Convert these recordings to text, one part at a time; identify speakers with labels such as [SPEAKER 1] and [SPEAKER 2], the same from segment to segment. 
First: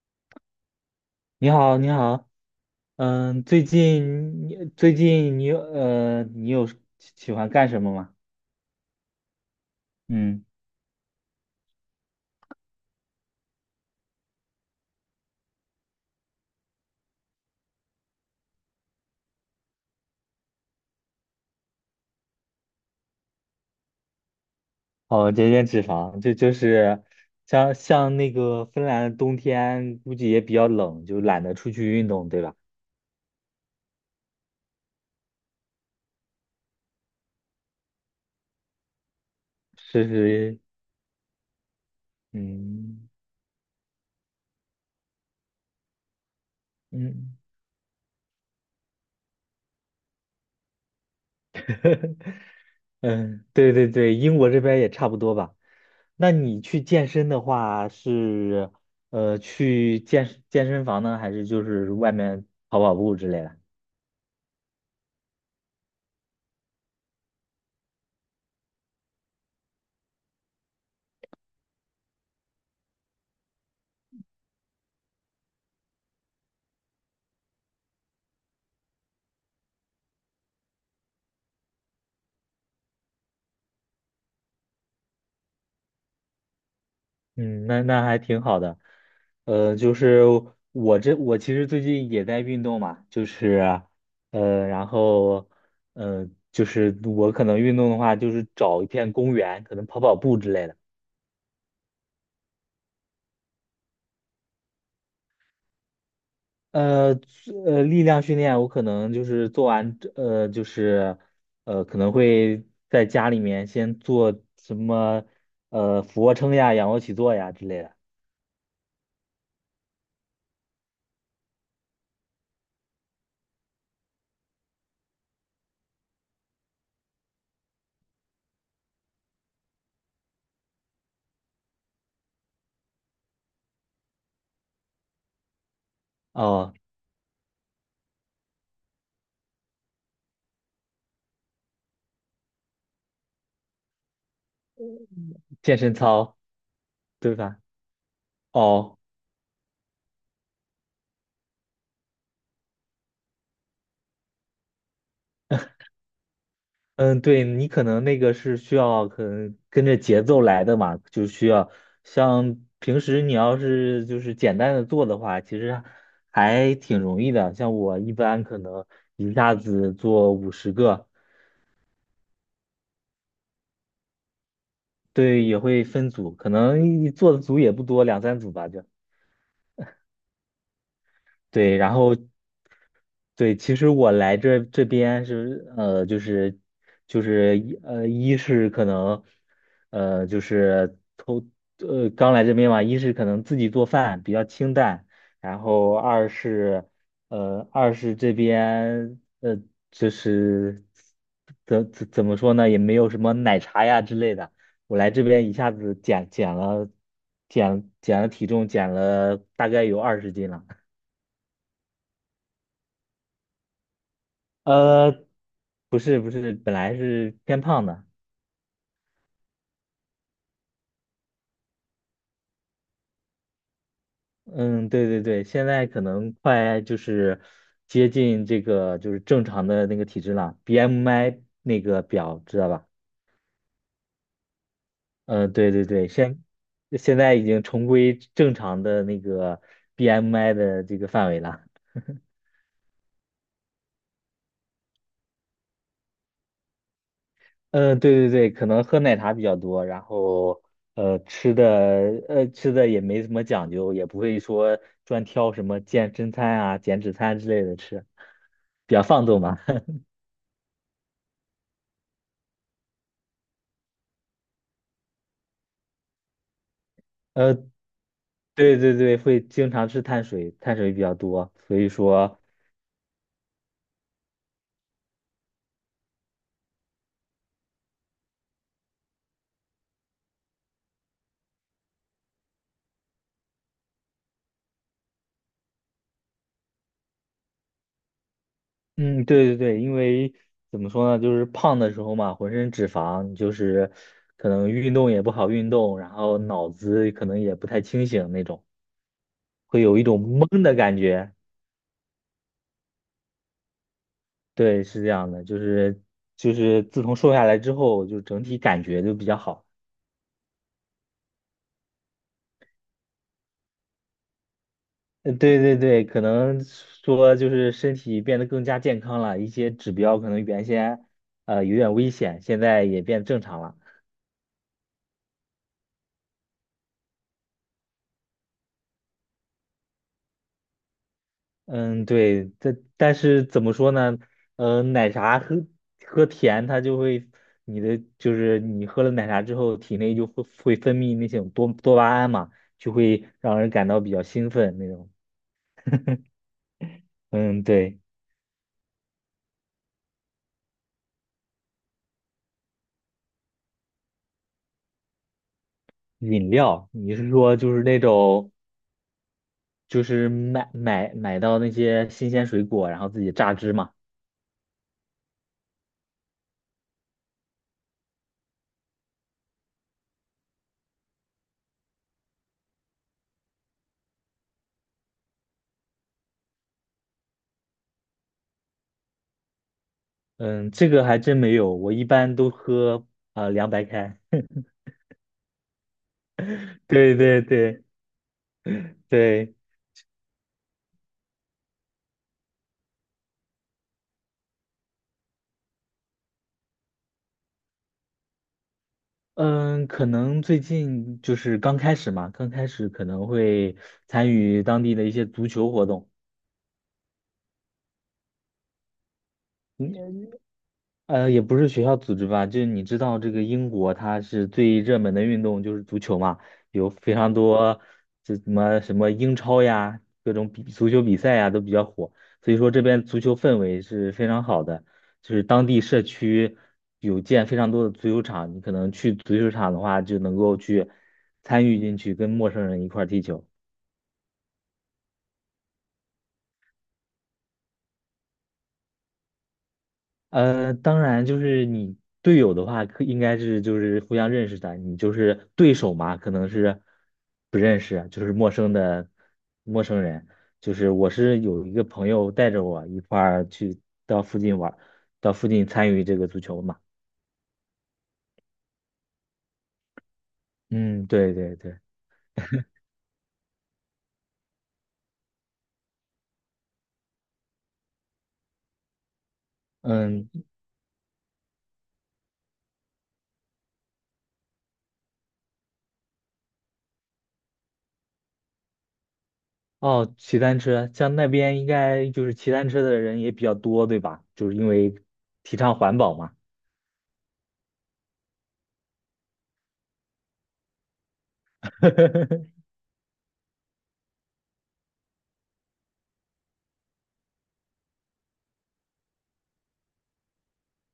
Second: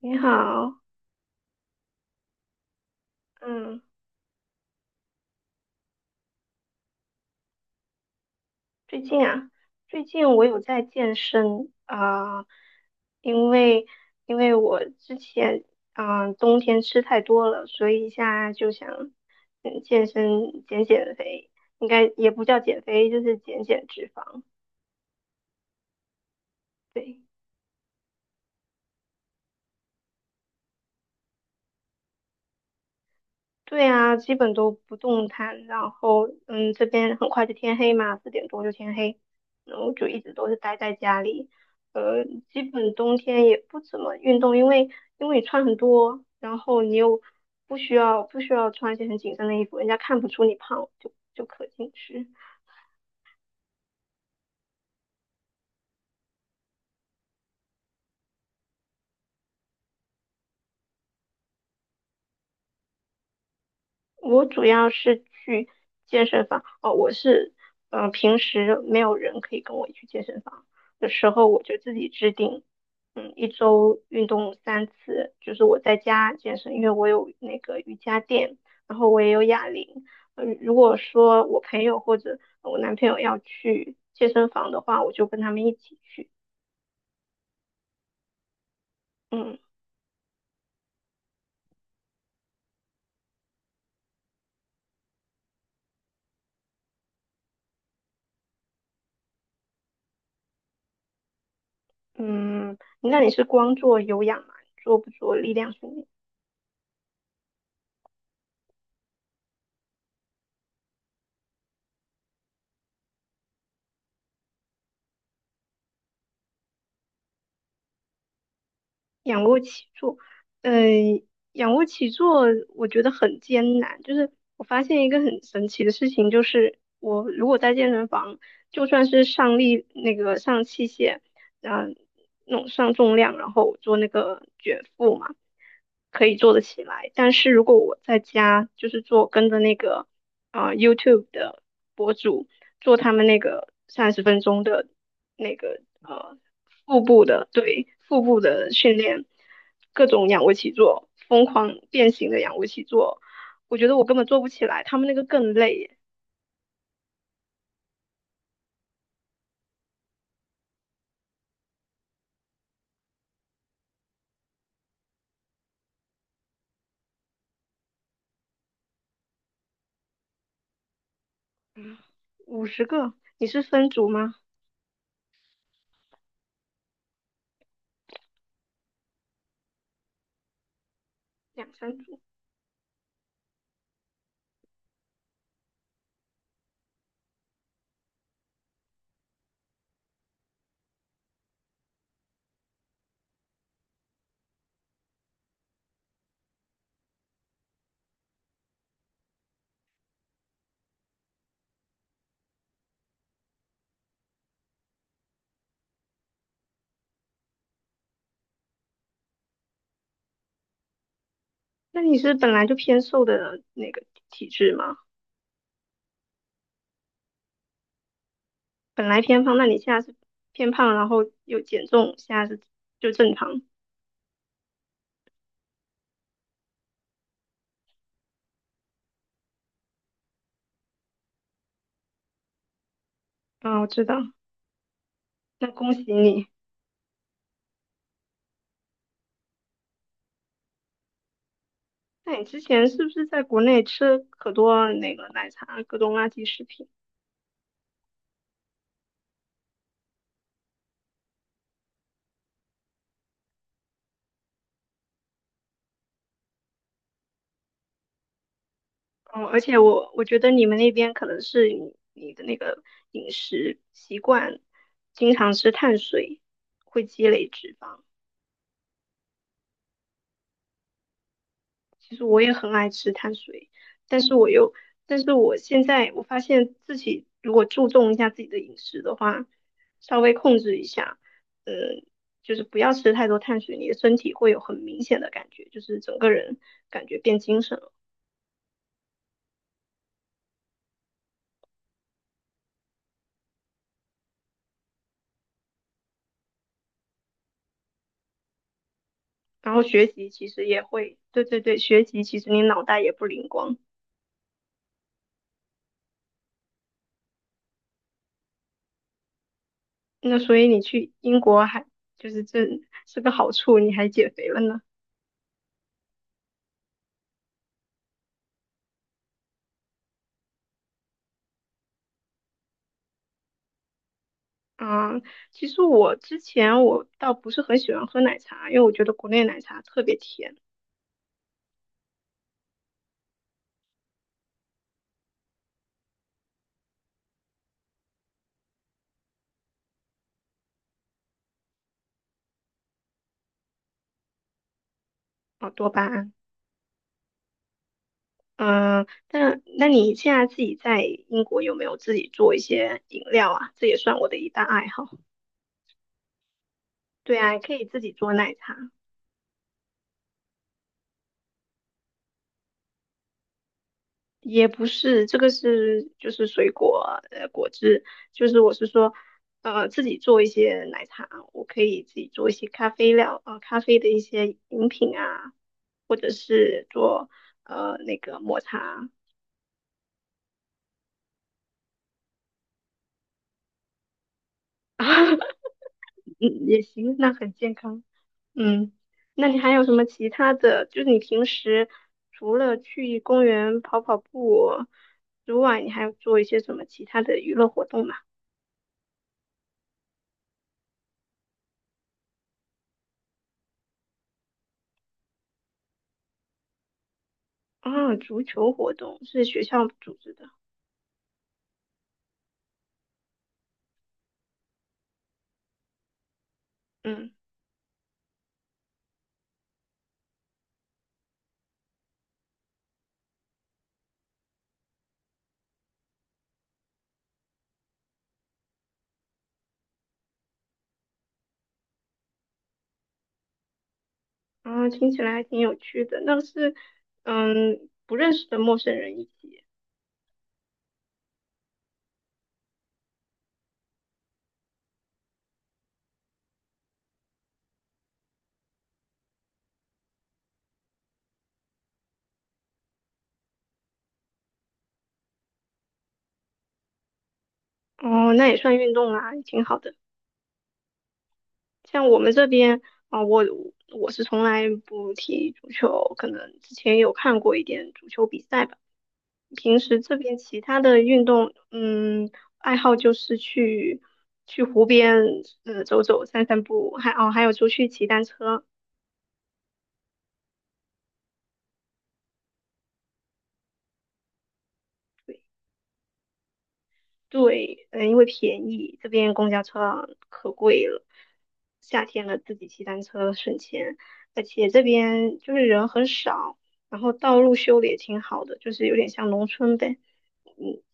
[SPEAKER 1] 你好，
[SPEAKER 2] 你好，你好，嗯，最
[SPEAKER 1] 嗯，
[SPEAKER 2] 近你最近你有呃，你有喜喜欢干什么吗？
[SPEAKER 1] 最近啊，最近我
[SPEAKER 2] 嗯，
[SPEAKER 1] 有在健身啊，因为因为我之前啊，冬天吃太多了，所以现在就想健身减减肥，应该也不叫减肥，就是减减脂肪，
[SPEAKER 2] 哦，减脂肪，这就是
[SPEAKER 1] 对。
[SPEAKER 2] 像那个芬兰的冬天，估计也比较冷，就懒得出去运动，对吧？
[SPEAKER 1] 对啊，基本都不动弹，然后这边很快就天黑嘛，4点多就天黑，然后就
[SPEAKER 2] 是
[SPEAKER 1] 一直都是
[SPEAKER 2] 是，
[SPEAKER 1] 待在家里，呃，基本
[SPEAKER 2] 嗯
[SPEAKER 1] 冬天也不怎么运动，因为你穿很多，然后你又
[SPEAKER 2] 嗯
[SPEAKER 1] 不需要穿一些很紧身的衣服，人家看不出你胖，就可进去。
[SPEAKER 2] 嗯，对对对，英国这边也差不多吧。那你去健身的话去健身房呢，还是就是外面跑跑步之类的？
[SPEAKER 1] 我主要是去健身房哦，我是嗯、呃平时没有人可以跟我一起去健身房的时候，我就自己制定，一周运动3次，就是我在家健身，因为我有那个瑜伽垫，然后我也有哑铃。如果说我朋友或者我男朋友要去健身房的话，我就跟他们一起去。
[SPEAKER 2] 嗯，那还挺好的。
[SPEAKER 1] 嗯
[SPEAKER 2] 就是我其实最近也在运动嘛，就是然后就是我可能运动的话，就是找一片公园，可能跑跑步之类的。
[SPEAKER 1] 嗯，那你是光做有氧吗？做不做力量训练？
[SPEAKER 2] 呃力量训练我可能就是做完就是可能会在家里面先做什么俯卧撑呀、仰卧起坐呀之类的。
[SPEAKER 1] 仰卧起坐，嗯、仰卧起坐我觉得很艰难。就是我发现一个很神奇的事情，就是我如果在健身房，就算是上器械，嗯、那种上重量，然后做那个卷腹嘛，可以做得
[SPEAKER 2] 哦，
[SPEAKER 1] 起来。但是如果我在家就是做跟着那个YouTube 的博主做他们那个30分钟的那
[SPEAKER 2] 健
[SPEAKER 1] 个
[SPEAKER 2] 身操，
[SPEAKER 1] 呃腹部
[SPEAKER 2] 对
[SPEAKER 1] 的
[SPEAKER 2] 吧？
[SPEAKER 1] 对腹部的训
[SPEAKER 2] 哦。
[SPEAKER 1] 练，各种仰卧起坐，疯狂变形的仰卧起坐，我觉得我根本做不起来，他们那个更累，
[SPEAKER 2] 嗯，对，你可能那个是需要可能跟着节奏来的嘛，就需要像平时你要是就是简单的做的话，其实还挺容易的。像我一般可能一下子做50个，
[SPEAKER 1] 50个，你是分组吗？
[SPEAKER 2] 对，也会分组，可能一做的组也不多，两三组吧就。
[SPEAKER 1] 两
[SPEAKER 2] 对，
[SPEAKER 1] 三
[SPEAKER 2] 然后
[SPEAKER 1] 组？
[SPEAKER 2] 对，其实我来这边就是一是可能就是刚来这边嘛，一是可能自己做饭比较清淡，然后二是这边就是怎么说呢，也没有什么奶茶呀之类的，我来这边一下子减了体重，减了大概有20斤了。
[SPEAKER 1] 那你是本来就偏瘦的那个体质吗？
[SPEAKER 2] 呃，不是不是，本来是偏胖的，
[SPEAKER 1] 本来偏胖，那你现在是偏胖，然后又减重，现在是就正常。
[SPEAKER 2] 嗯，对对对，现在可能快就是接近这个就是正常的那个体质了，BMI 那个表知道吧？
[SPEAKER 1] 啊，我知道，
[SPEAKER 2] 嗯、
[SPEAKER 1] 那
[SPEAKER 2] 对对
[SPEAKER 1] 恭
[SPEAKER 2] 对，
[SPEAKER 1] 喜
[SPEAKER 2] 现
[SPEAKER 1] 你。
[SPEAKER 2] 现在已经重归正常的那个 BMI 的这个范围了。
[SPEAKER 1] 那你之前是不是在国内吃可多那个奶茶、各种垃圾食品？
[SPEAKER 2] 嗯、对对对，可能喝奶茶比较多，然后呃吃的吃的也没什么讲究，也不会说专挑什么健身餐啊、减脂餐之类的吃，比较放纵
[SPEAKER 1] 哦，
[SPEAKER 2] 嘛。
[SPEAKER 1] 而且 我觉得你们那边可能是你的那个饮食习惯，经常吃碳水，会积累
[SPEAKER 2] 呃，
[SPEAKER 1] 脂肪。
[SPEAKER 2] 对对对，会经常吃碳水，碳水比较多，所以
[SPEAKER 1] 其实
[SPEAKER 2] 说，
[SPEAKER 1] 我也很爱吃碳水，但是我又，但是我现在我发现自己如果注重一下自己的饮食的话，稍微控制一下，嗯，就是不要吃太多碳水，你的身体会有很明显的感觉，就是整个人感觉变精神了。
[SPEAKER 2] 嗯，对对对，因为怎么说呢，就是胖的时候嘛，浑身脂肪，就是可能运动也不好运动，然后脑子可能也不太清醒那种，
[SPEAKER 1] 然
[SPEAKER 2] 会
[SPEAKER 1] 后
[SPEAKER 2] 有一
[SPEAKER 1] 学
[SPEAKER 2] 种
[SPEAKER 1] 习其
[SPEAKER 2] 懵
[SPEAKER 1] 实
[SPEAKER 2] 的
[SPEAKER 1] 也
[SPEAKER 2] 感
[SPEAKER 1] 会，
[SPEAKER 2] 觉。
[SPEAKER 1] 对对对，学习其实你脑袋也不灵光，
[SPEAKER 2] 对，是这样的，就是自从瘦下来之后，就整体感觉就比较好。
[SPEAKER 1] 那所以你去英国还就是这是个好处，你还减肥了呢。
[SPEAKER 2] 对对对，可能说就是身体变得更加健康了，一些指标可能原先有点危险，现在也变正常了。
[SPEAKER 1] 嗯，其实我之前我倒不是很喜欢喝奶茶，因为我觉得国内奶茶特别甜
[SPEAKER 2] 嗯，对，但是怎么说呢？奶茶喝甜，它就会你的就是你喝了奶茶之后，体内就会分泌那种多巴胺嘛，就会让人感到比较兴奋那种。
[SPEAKER 1] 啊，多巴胺。
[SPEAKER 2] 嗯，对。
[SPEAKER 1] 嗯，但那你现在自己在英国有没有自己做一些饮料啊？这也算我的一大爱好。
[SPEAKER 2] 饮料，你是
[SPEAKER 1] 对
[SPEAKER 2] 说
[SPEAKER 1] 啊，可
[SPEAKER 2] 就是
[SPEAKER 1] 以
[SPEAKER 2] 那
[SPEAKER 1] 自己做
[SPEAKER 2] 种
[SPEAKER 1] 奶茶，
[SPEAKER 2] 就是买到那些新鲜水果，然后自己榨汁嘛？
[SPEAKER 1] 也不是这个是就是水果果汁，就是我是说自己做一些奶茶，我可以自己做一些咖啡料啊、咖啡的一些饮品啊。或者是做那个抹茶，
[SPEAKER 2] 嗯，这个还真没有，我一般都喝凉白开。
[SPEAKER 1] 嗯 也
[SPEAKER 2] 对
[SPEAKER 1] 行，那
[SPEAKER 2] 对
[SPEAKER 1] 很健
[SPEAKER 2] 对
[SPEAKER 1] 康。嗯，那
[SPEAKER 2] 对，
[SPEAKER 1] 你还有什么其他的？就是你平时除了去公园跑跑步之外，你还有做一些什么其他的娱乐活动吗？
[SPEAKER 2] 嗯，可能最近就是刚开始嘛，刚开始可能会参与当地的一些足球活动。
[SPEAKER 1] 啊，足球活动是学校组
[SPEAKER 2] 嗯
[SPEAKER 1] 织的。
[SPEAKER 2] 呃，也不是学校组织吧，就是你知道这个英国它是最热门的运动就是足球嘛，有非
[SPEAKER 1] 嗯，
[SPEAKER 2] 常多这什么什么英超呀，各种足球比赛呀都比较火，所以说这边足球氛围是非常好的，就是当地社区有建非常多的足球场，你可能去足球场的话就能够去参与进去，跟陌生人一块儿踢球。
[SPEAKER 1] 啊，听起来还挺有趣的。那是不认识的陌生人一起，
[SPEAKER 2] 当然就是你队友的话，可应该是就是互相认识的。你就是对手嘛，可能是不认识，就是陌生人。就是我是有一个朋友带着我一块儿去到附近玩儿到附近参与这个足球嘛。
[SPEAKER 1] 哦，那也算运动啊，也挺好的。
[SPEAKER 2] 嗯，对对对，
[SPEAKER 1] 像我们这边啊、我我是从来不踢足球，可能之前有看过一点足球比赛吧。平时这
[SPEAKER 2] 嗯，
[SPEAKER 1] 边其他的运动，爱好就是去湖边，走走、散散步，还有出去骑单车。
[SPEAKER 2] 哦，骑单车，像那边应该就是骑单车的人也比较多，对吧？就是因为
[SPEAKER 1] 对。
[SPEAKER 2] 提倡环保嘛。
[SPEAKER 1] 对，因为便宜，这边公交车啊可贵了。夏天了，自 己骑单车省钱，而且这边就是人很少，然后道路修的也挺好的，就是有点像农村呗。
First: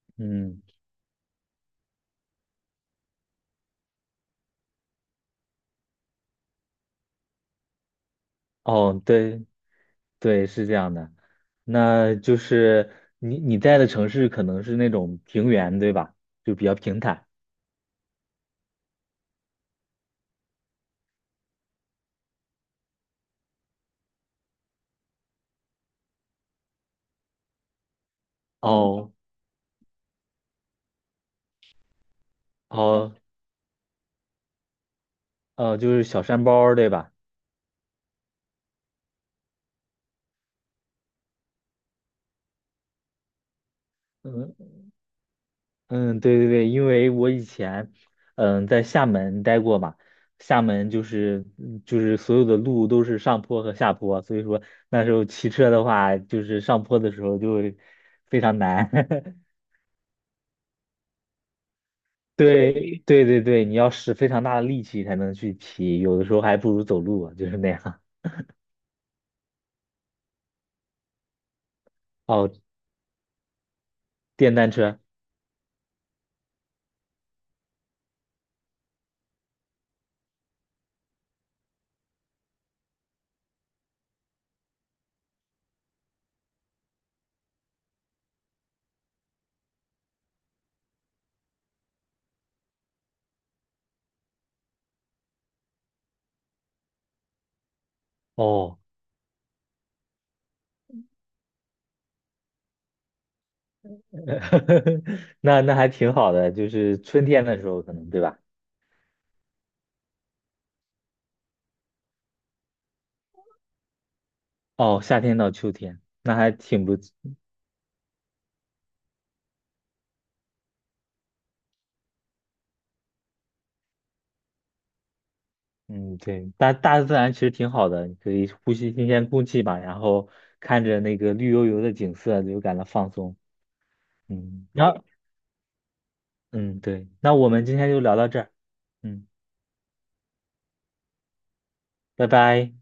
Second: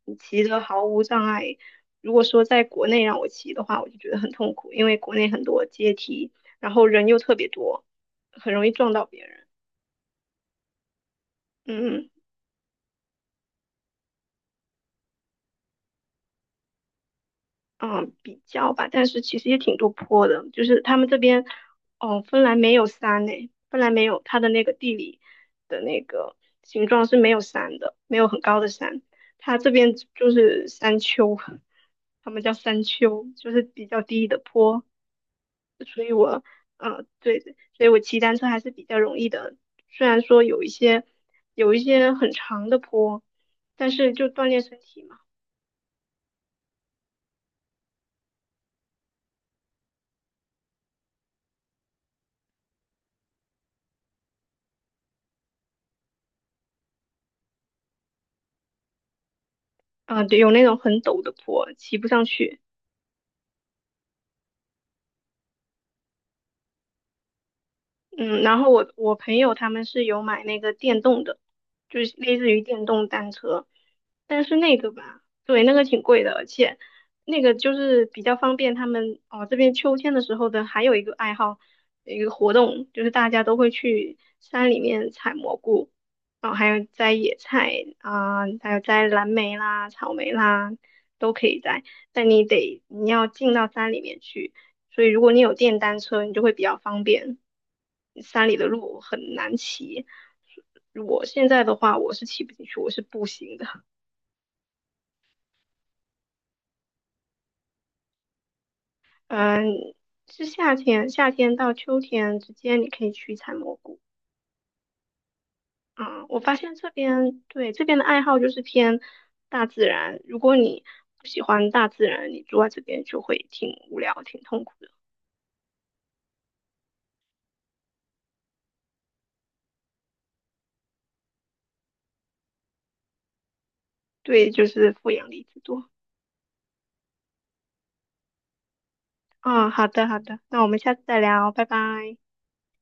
[SPEAKER 1] 嗯，骑着
[SPEAKER 2] 嗯，
[SPEAKER 1] 毫无障碍。如果说在国内让我骑的话，我就觉得很痛苦，因为国内很多阶梯，然后人又特别多，很容易撞
[SPEAKER 2] 哦，
[SPEAKER 1] 到别人。
[SPEAKER 2] 对。对，是这样的。
[SPEAKER 1] 嗯。
[SPEAKER 2] 那就是你在的城市可能是那种平原，对吧？就比较平坦。
[SPEAKER 1] 嗯比较吧，但是其实也挺多坡的，就是他们这边，哦，芬兰没有山呢，芬兰没有它的那个地理的那个形状是没有山的，没有很高的山，
[SPEAKER 2] 哦，
[SPEAKER 1] 它这边就是山丘，他们叫山
[SPEAKER 2] 哦，
[SPEAKER 1] 丘，就是比较低的坡，
[SPEAKER 2] 就是小山包儿，对
[SPEAKER 1] 嗯，
[SPEAKER 2] 吧？
[SPEAKER 1] 对对，所以我骑单车还是比较容易的，虽然说有一些很长的坡，但是就锻
[SPEAKER 2] 嗯
[SPEAKER 1] 炼身体嘛，
[SPEAKER 2] 嗯，对对对，因为我以前在厦门待过嘛，厦门就是就是所有的路都是上坡和下坡，所以说那时候骑车的话，就是上坡的时候就会非常难。
[SPEAKER 1] 嗯，对，有那种很陡的坡，骑不上去。
[SPEAKER 2] 对对对对，你要使非常大的力气才能去骑，有的时候还不如走路，就是那样。
[SPEAKER 1] 嗯，然后我朋友他们是有买那个电动的，就是类似
[SPEAKER 2] 哦，
[SPEAKER 1] 于电动单车，但
[SPEAKER 2] 电
[SPEAKER 1] 是
[SPEAKER 2] 单
[SPEAKER 1] 那个
[SPEAKER 2] 车，
[SPEAKER 1] 吧，对，那个挺贵的，而且那个就是比较方便他们哦，这边秋天的时候的还有一个爱好，一个活动就是大家都会去山里面采蘑菇，然后还有摘野菜啊，还有摘蓝莓啦、草莓啦，都可以摘，但你要进到山里面去。所以如果你有电单车，你就会比较方便。山里的
[SPEAKER 2] 哦，
[SPEAKER 1] 路很难骑，我现在的话我是骑不进去，我是步行的。
[SPEAKER 2] 那还挺好的，就是春天的时候可能，对吧？
[SPEAKER 1] 嗯，是夏天，夏天到秋天之间，你可以去采蘑菇。
[SPEAKER 2] 哦，夏天到秋天，
[SPEAKER 1] 嗯，
[SPEAKER 2] 那
[SPEAKER 1] 我
[SPEAKER 2] 还
[SPEAKER 1] 发现
[SPEAKER 2] 挺
[SPEAKER 1] 这
[SPEAKER 2] 不，
[SPEAKER 1] 边对这边的爱好就是偏大自然。如果你不喜欢大自然，你住在这边就会挺无聊、挺痛苦的。
[SPEAKER 2] 嗯，对，大自然其实挺好的，你可以呼吸新鲜空气吧，然后看着那个绿油油的景色，就感到放松。
[SPEAKER 1] 对，就
[SPEAKER 2] 嗯，然
[SPEAKER 1] 是
[SPEAKER 2] 后，
[SPEAKER 1] 负氧离子多。
[SPEAKER 2] 嗯，对，那我们今天就聊到这儿，嗯，
[SPEAKER 1] 嗯，好的，好的，那我们下次再聊，拜拜。
[SPEAKER 2] 拜拜。